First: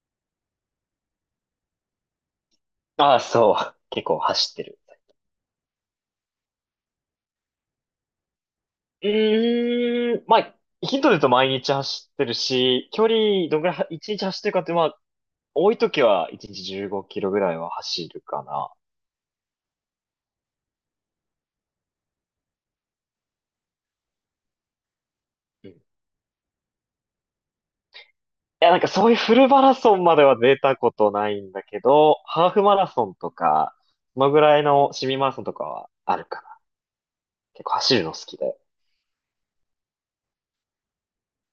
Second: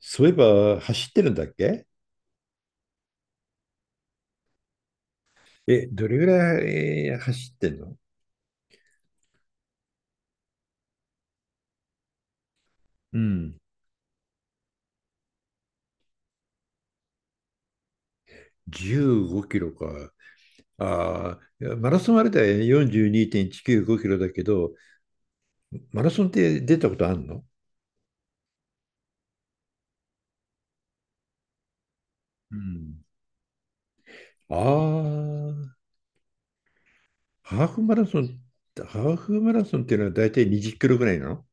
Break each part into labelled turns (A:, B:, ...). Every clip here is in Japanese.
A: そういえば走ってるんだっけ？
B: ああ、そう。結構走ってる。
A: え、どれぐらい走ってんの？
B: うーん。まあ、ヒントで言うと毎日走ってるし、距離
A: うん、
B: どんぐらいは、1日走ってるかって、まあ、多い時は1日15キロぐらいは走るかな。
A: 15キロか。ああ、いやマラソンあれだよね、42.195キロだけど、
B: うん。
A: マラソンって出たことあんの？
B: いや、なんかそういうフルマラソンまでは出たことないんだけど、ハー
A: う
B: フマラ
A: ん。
B: ソンとか、そのぐ
A: あ
B: らいの市民マラソンとか
A: あ、
B: はあるかな。結
A: ハー
B: 構
A: フマ
B: 走る
A: ラ
B: の好
A: ソ
B: き
A: ン、
B: で。
A: ハーフマラソンっていうのは大体20キロぐらいなの？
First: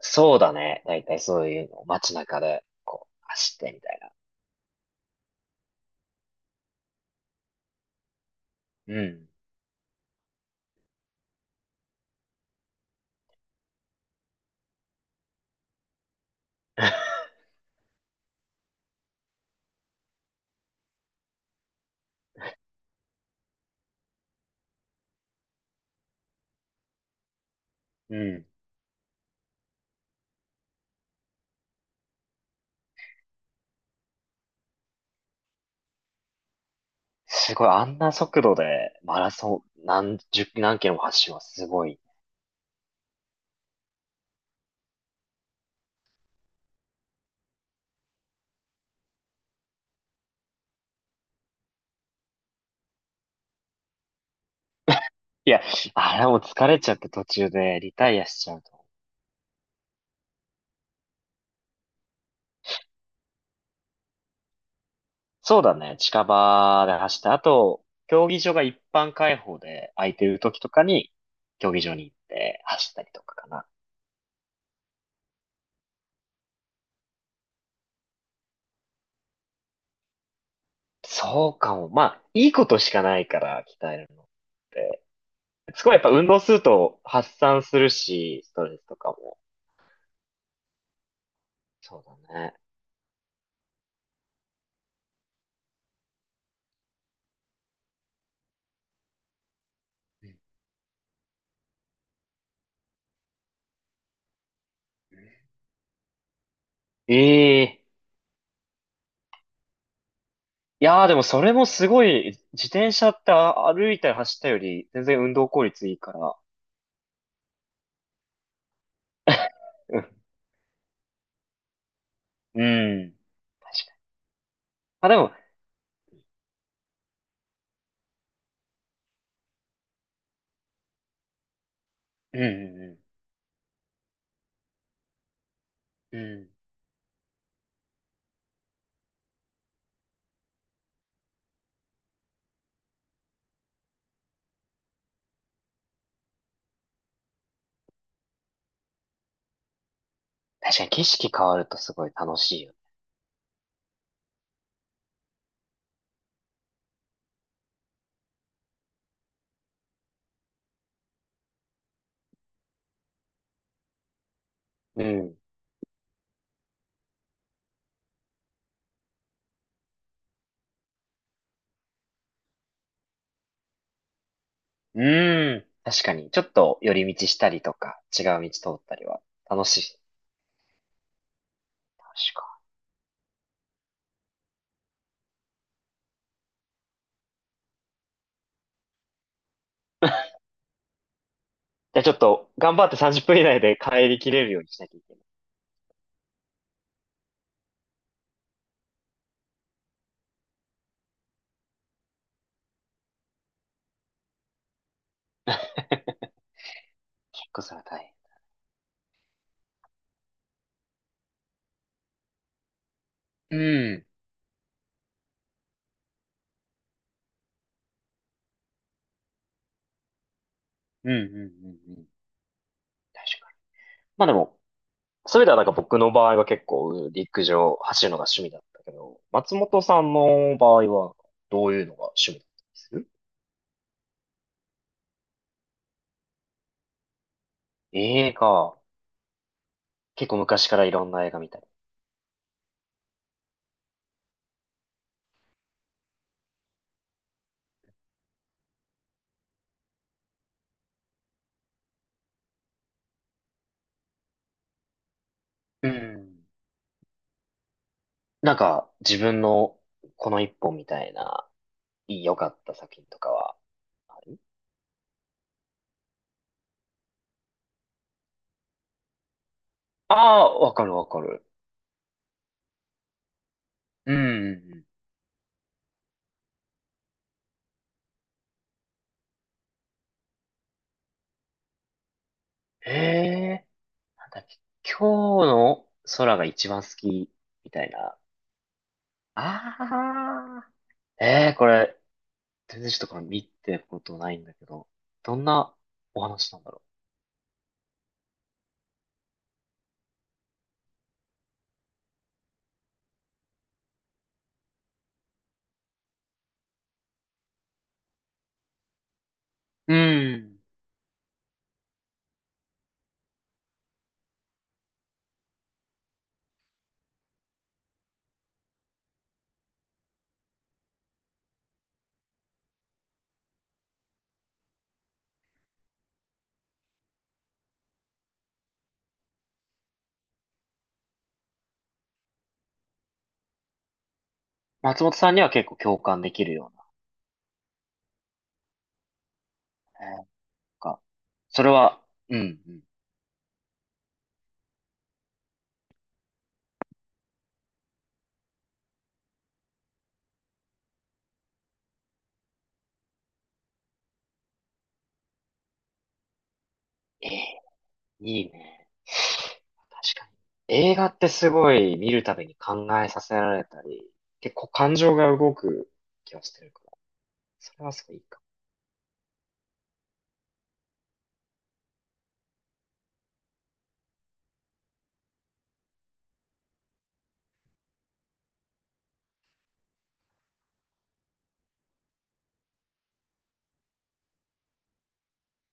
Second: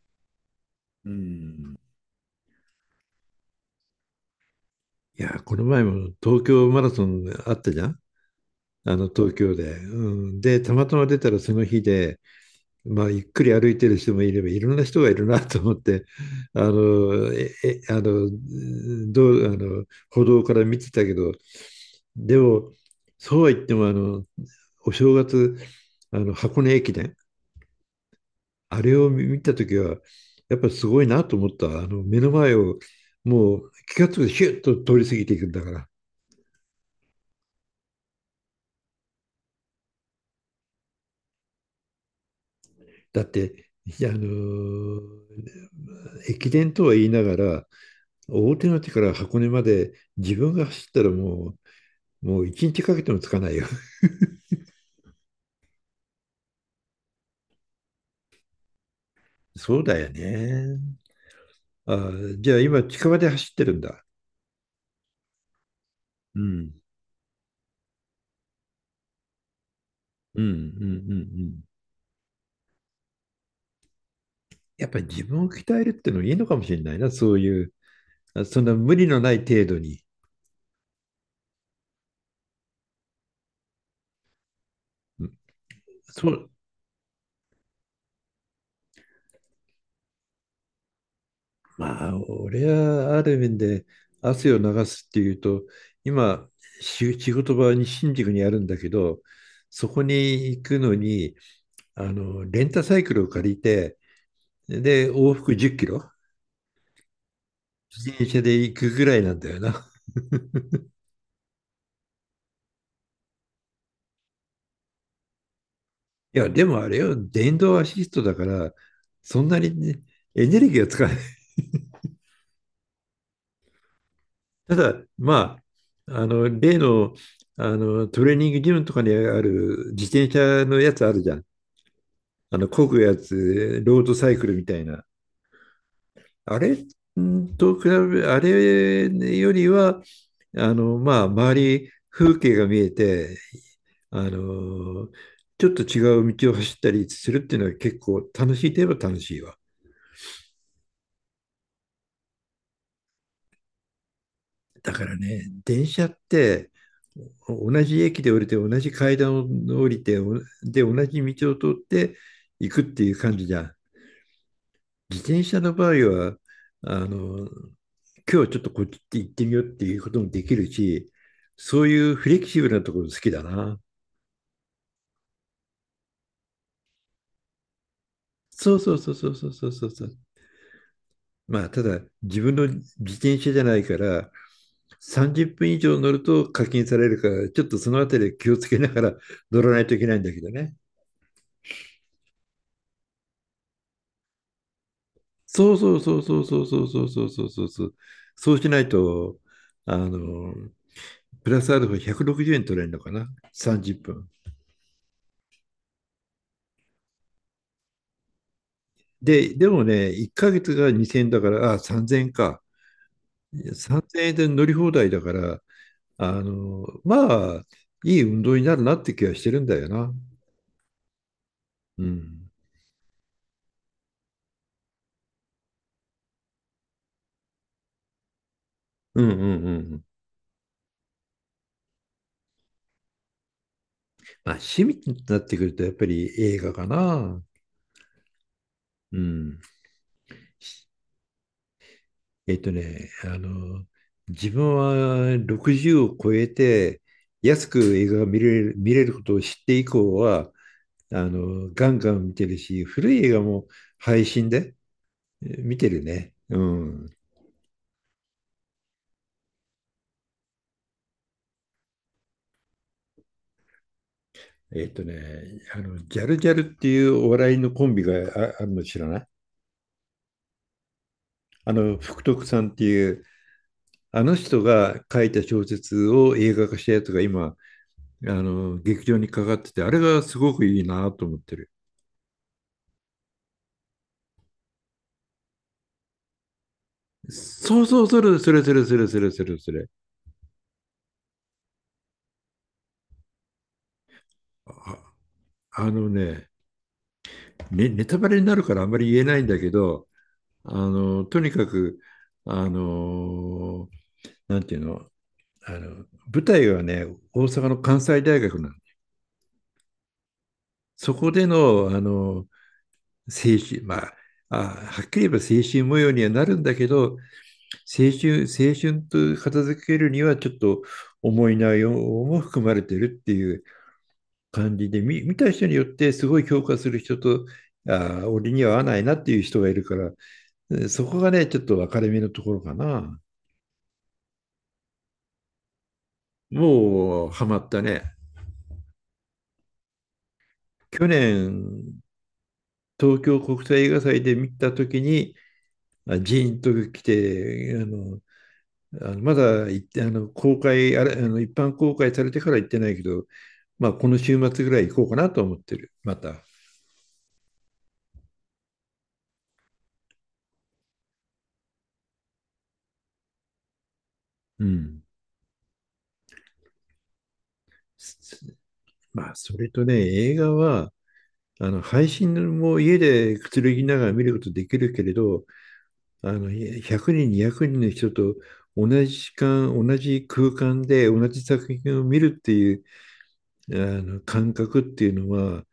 B: そうだね。だい
A: う
B: たいそういう
A: ん。
B: のを街中で、こう、走ってみたいな。
A: いや、この前も東京マラソンあったじゃん。あ
B: う
A: の
B: ん。
A: 東京で。うん、で、たまたま出たらその日で、まあ、ゆっくり歩いてる人もいればいろんな人がいるなと思って、あのええあのあの歩道から見てたけど、でもそうは言ってもあのお正月、あの箱根駅伝、
B: うん。
A: あれを見た時はやっぱりすごいなと思った。あの目の前をもう気が付くとヒュッと通り過ぎていくんだから。
B: すごい、あんな速度でマラソン何十、何キロも走るのはすごい。
A: だって、いや、あの駅伝とは言いながら、大手町から箱根まで自分が走ったらもう一日かけてもつかないよ。
B: いや、あれもう疲れちゃって途中でリタイアしちゃうと。
A: そうだよね。あ、じゃあ今近場で走ってるんだ。
B: そうだね、近
A: うん。
B: 場で走って、あと、競技場が一般開放で空いてる
A: うんうんう
B: 時とか
A: んう
B: に、
A: ん。
B: 競技場に行って走ったりとかかな。
A: やっぱり自分を鍛えるってのいいのかもしれないな、そういう、あそんな無理のない程度に。
B: そうかも。まあ、いいことしかないから、鍛えるのって。
A: うん。
B: すごいやっぱ運
A: そ
B: 動
A: う、
B: すると発散するし、ストレスとかも。そ
A: まあ、
B: うだね。
A: 俺はある面で汗を流すっていうと、今、仕事場に新宿にあるんだけど、そこ
B: うん。
A: に行くのに、あの、レンタサイクルを借りて、で、往復10キロ
B: ええ。
A: 自転車で行くぐらいなんだよな。
B: いやーでもそれもすごい、自転車って歩いたり走ったより全然運動効率いいから。
A: いや、でもあれよ、電動アシストだから、そんなに、
B: う
A: ね、
B: ん。
A: エネルギーを使わない。
B: うん。確かに。
A: ただ、
B: まあ、でも、
A: まあ、の、例の、あの、トレーニングジムとかにある自転車のやつあるじゃん。
B: うん
A: あの、漕
B: う
A: ぐやつ、ロードサイクルみたいな。
B: んうん。うん。
A: あれと比べ、あれよりは、あの、まあ、周り、風景が見えて、あのちょっと違う道を走ったりするっていうのは、結構楽しいといえば楽しいわ。
B: 確かに景色変わるとすごい楽しいよ
A: だからね、電車って同じ駅で降りて、同じ階段を降りて、で、同じ道を通って行くっていう感じじゃん。
B: ね。う
A: 自
B: ん。
A: 転車の場合は、あの、今日ちょっとこっち行ってみようっていうこともできるし、そういうフレキシブルなところ好きだな。
B: うん。確かに。ちょっと寄り道したりとか、違う道通
A: そう
B: っ
A: そ
B: た
A: う
B: り
A: そう
B: は
A: そうそう
B: 楽
A: そう
B: しい。
A: そう。まあ、ただ、
B: 楽しい
A: 自分
B: か。
A: の自転車じゃないから、30分以上乗ると課金されるから、ちょっとそのあたり気をつけながら 乗らないといけないんだけ どね。
B: じゃあちょっと頑張って30分以内で帰りきれるようにしなきゃいけない。
A: そうそうそうそうそうそうそうそうそうそうそう。そうしないと、あの、プラスアルファ160円取れるのかな、30分。
B: 結構それは大
A: でもね、1ヶ月が2000円だから、あ、3000円か。
B: 変。うん。
A: 3000円で乗り放題だから、あの、まあ、いい運動になるなって気はしてるんだよな。
B: うんうんうんう
A: う
B: ん。
A: ん。
B: 確かに。まあでも、そういう意味ではなんか僕の場合は結構陸上走るのが趣味だったけど、
A: うんうんう
B: 松
A: ん
B: 本
A: う
B: さ
A: ん。
B: んの場合はどういうのが趣味だったりする？
A: まあ、趣味になってくると、やっぱり映画かな。
B: 映画、
A: うん。
B: 結構昔からいろんな映画見たり。
A: えっとね、あの、自分は60を超えて、安く映画が見れる、見れることを知って以降は、あの、ガンガン見てるし、古い映画も配信で見て
B: う
A: るね。
B: ん。
A: うん。
B: なんか自分のこの一本みたいないい良かった作品とかはある？
A: えっとね、あの、ジャルジャルっていうお笑いのコンビがあるの知らない？
B: ああー、わかるわかる。
A: あの、福徳さんっていう
B: う
A: あの人
B: ん。
A: が書いた小説を映画化したやつが今、あの、劇場にかかってて、あれがすごくいいなと思ってる。
B: へえ、なんだっけ、今日の空が一番好きみ
A: そ
B: た
A: う
B: い
A: そう、
B: な。
A: それ、それ、それ、それ、それ、それ、そ
B: あ
A: れ。
B: あ、ええ、これ全然ちょっとの見てことないんだけど、
A: あ、
B: どんな
A: あの
B: お
A: ね、
B: 話なんだろ
A: ね、ネタバレになるからあんまり言えないんだけど、あの、とにかく、あの、なんていうの、あの、舞台はね、大阪の関西大学なんで、
B: う。うん。
A: そこでの、あの、精神、まあ、あ、はっきり言えば精神模様にはなるんだけど、青春、青春と片付けるにはちょっと重い内容も含まれてるっていう感じで、見た人によってすごい評価する人と、ああ、俺には合わないなっていう人がいるから、そこがね、ちょっと分かれ目のところかな。
B: 松本さんには結構共感できるような。
A: もうハマったね。
B: なんか、
A: 去
B: それ
A: 年、
B: は、うん、うん。
A: 東京国際映画祭で見たときに、ジーンと来て、あの、あのまだ行って、あの、公開、あれ、あの、一般公開されてから行ってないけど、まあ、この週末ぐらい行こうかなと思ってる。また。
B: ええ。いいね。確かに。映画ってすごい見るたびに考えさせられたり、結
A: う
B: 構感
A: ん。
B: 情が動く気がしてるから、それはすごいいいか
A: まあ、それとね、映画は、あの、配信も家でくつろぎながら見ることできるけれど、あの、100人、200人の人と同じ時間、同じ空間で同じ作品を見るっていう、あの、感覚っていうのは、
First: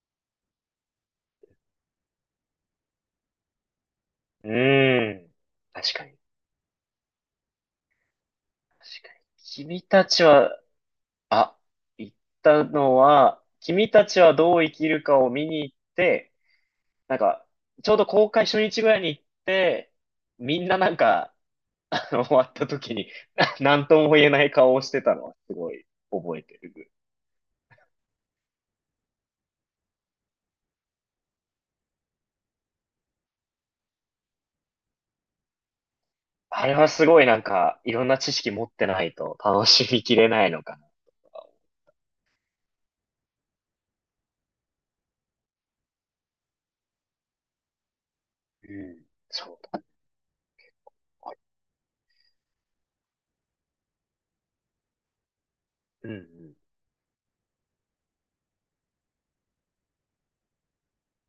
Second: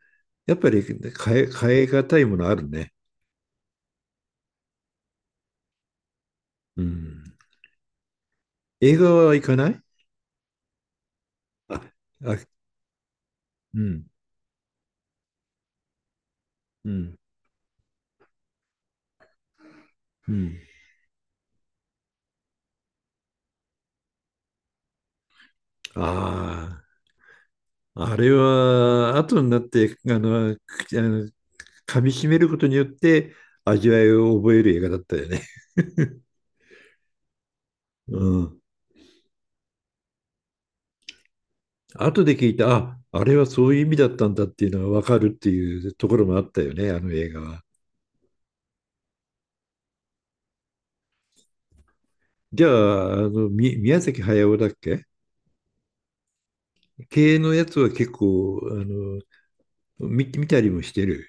A: やっぱり変え難いものあるね。
B: も。うーん。確かに、
A: うん。
B: 確
A: 映画
B: かに。
A: は行かない？
B: 君たちは、あ、
A: あ、
B: 言っ
A: あ、
B: たのは、
A: う
B: 君
A: ん、
B: たちはどう生きるかを見に行って、
A: うん、
B: なんか、ちょうど公開初日ぐらいに行って、
A: うん。
B: みんななんか、終わった時に、なんとも言えない顔をしてたのはすごい覚えて
A: ああ。
B: る。
A: あれは後になってあのくあの噛み締めることによって味わいを覚える映画だったよね。
B: あれはすごいなんか、いろんな
A: う
B: 知識
A: ん。
B: 持ってないと楽しみきれないのかな。
A: 後で聞いた、あ、あれはそういう意味だったんだっていうのが分かるっていうところもあったよね、あの映画は。
B: うん、そうだ。
A: じゃあ、あの、宮崎駿だっけ
B: うんうん。
A: 系のやつは結構、あの、見たりもしてる。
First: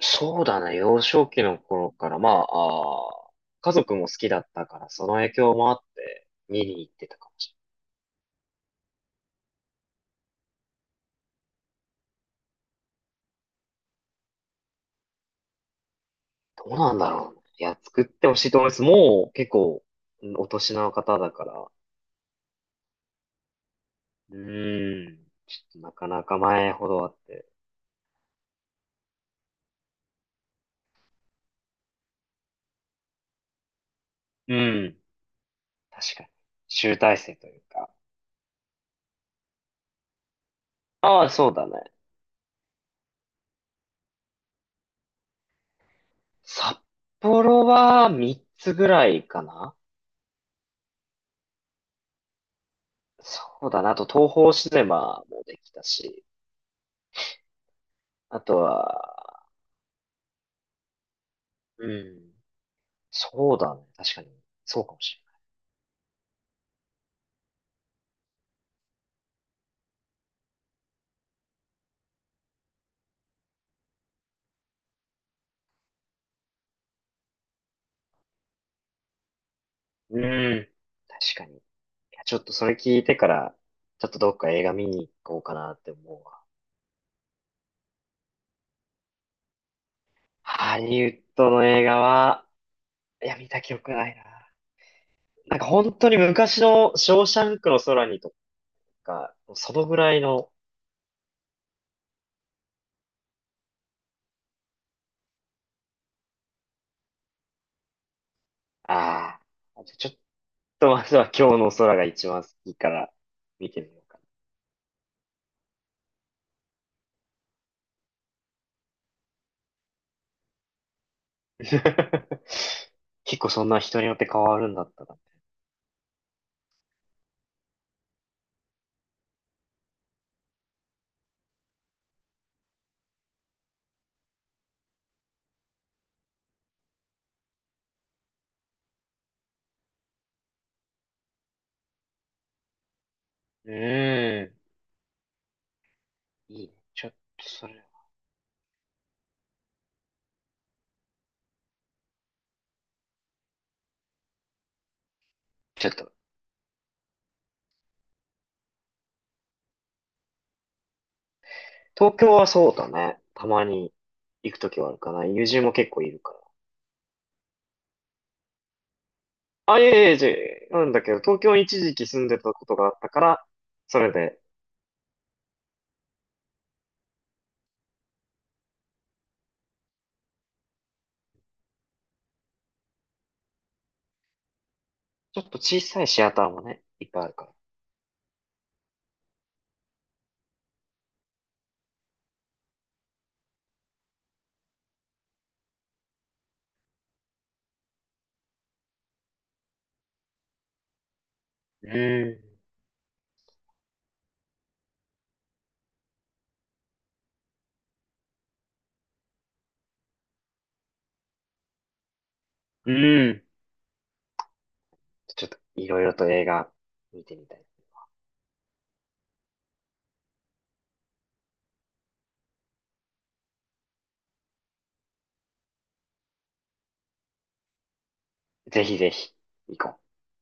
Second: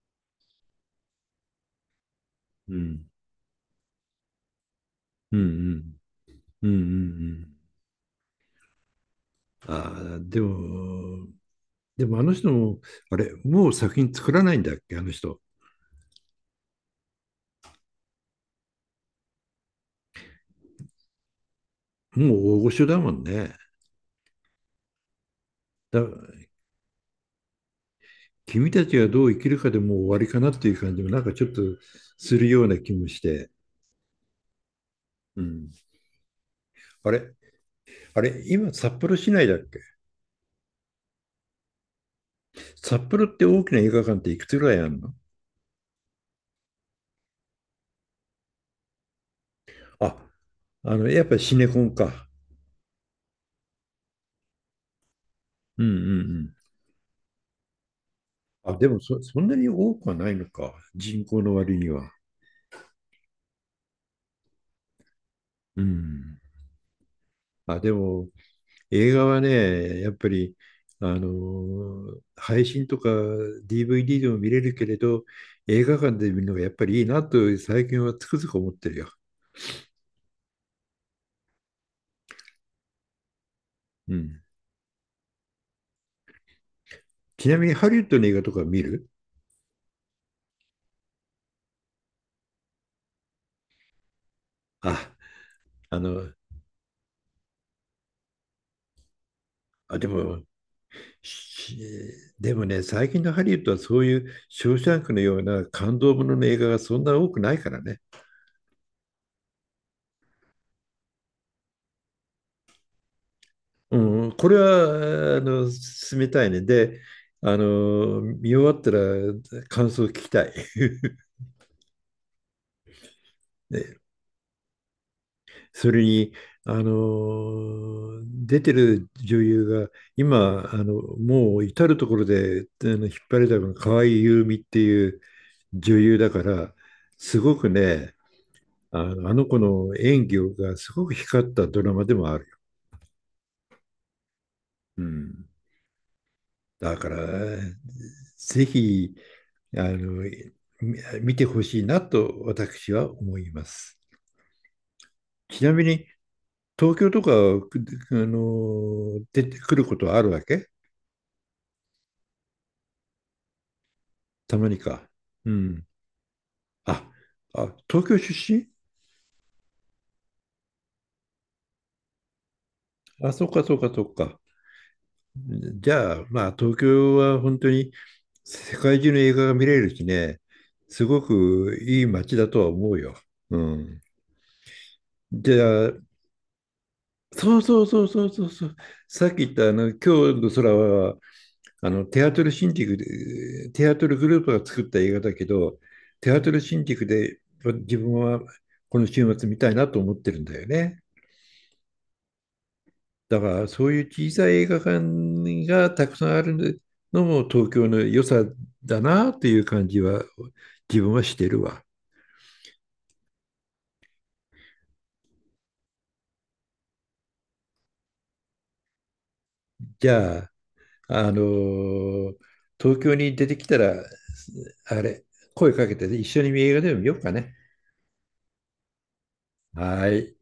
B: そうだね、幼少期の頃から、まあ、
A: うん。
B: あー家族も好きだったから、その影
A: うんう
B: 響もあっ
A: ん。
B: て、見
A: うんう
B: に行ってたかもしれ
A: んうん。ああ、でも、あの人も、あれ、もう作品作らないんだっけ、あの人。
B: ない。どうなんだろうね。いや、作ってほしいと思います。もう結構、うん、お年の方だから、
A: もう大御所だもんね。
B: うん。ちょっとなかなか
A: だ
B: 前ほどあって。
A: 君たちがどう生きるかでもう終わりかなっていう感じもなんかちょっとするような気もして。
B: うん。
A: うん、
B: 確かに。集
A: あ
B: 大
A: れ
B: 成というか。
A: あれ今札幌市内だっけ？
B: ああ、そうだね。
A: 札幌って大きな映画館っていくつぐらいあるの？
B: 札幌は3つぐらいかな。
A: あ、あの、やっぱりシネコンか。
B: そうだな。あと東宝シネマもでき
A: う
B: た
A: んう
B: し。
A: ん
B: あと
A: うん。あ、でも
B: は、
A: そんなに多くはないのか。人口の割
B: う
A: には。
B: ん。そうだね。確かに。そうかもし
A: うん。あ、でも、映画はね、やっぱり、あのー配信とか DVD でも見れるけれど、映画館で見るのがやっぱりいいなと最近はつくづく思ってるよ。
B: れない。うん。確かに。いや、ちょっとそれ聞いてから、ちょっ
A: う
B: とどっ
A: ん。
B: か映画見に行こうかなって思うわ。
A: ちなみにハリウッドの映画とか見る？
B: ハリウッドの映画は、いや、見た記憶ないな。
A: あ、
B: なんか本
A: あ
B: 当に
A: の、
B: 昔のショーシャンクの空にとか、そのぐ
A: あ、で
B: らい
A: も、
B: の、
A: しでもね、最近のハリウッドはそういうショーシャンクのような感動ものの映画がそんな多くないからね。
B: ああ、ちょっとまずは今日の空が一番好きから見てみようか
A: うん、これは、あの、進めたいね。で、あの、見終わったら感想を聞きたい。
B: な。結構そんな
A: ね、
B: 人によって変わるんだったら。
A: それに、あの、出てる女優が、今、あの、もう至るところで、あの、引っ張りだこの河合優実っていう女優だから、すごくね、あの、あの子の演技がすごく光ったドラマでもあるよ。
B: うーん。
A: うん。
B: いいね。
A: だ
B: ち
A: か
B: ょっとそ
A: ら、
B: れは。
A: ぜひ、あの、見てほしいなと私は思います。ちなみ
B: ちょっ
A: に、
B: と、
A: 東京とか、くあの、出てくることはあるわけ？
B: 東京はそうだね。たまに行
A: た
B: く
A: ま
B: と
A: に
B: きはある
A: か。
B: かな。友
A: う
B: 人も
A: ん。
B: 結構いるから。
A: あ、あ、東京出身？
B: あ、いえいえ、じゃなんだけど、東京に一時期住んでたことがあったか
A: あ、そ
B: ら、
A: うか、そうか、
B: そ
A: そ
B: れ
A: う
B: で、
A: か。じゃあ、まあ、東京は本当に世界中の映画が見れるしね、すごくいい街だとは思うよ。うん。
B: ちょっと
A: じ
B: 小
A: ゃあ、
B: さいシアターもね、いっぱいあるから。
A: そうそうそうそうそうそう。さっき言ったあの今日の空は、あのテアトルシンティクでテアトルグループが作った映画だけど、テアトルシンティクで自分はこの週末見たいなと思ってるんだよね。
B: うん。
A: だからそういう小さい映画館がたくさんあるのも東京の良さだなという感じは自分はしてるわ。
B: うん。ちょっといろいろと映画見てみたい。
A: じゃあ、あのー東京に出てきたら、あれ、声かけて一緒に映画でも見ようかね。
B: ぜひぜひ、行こ
A: は
B: う。
A: い。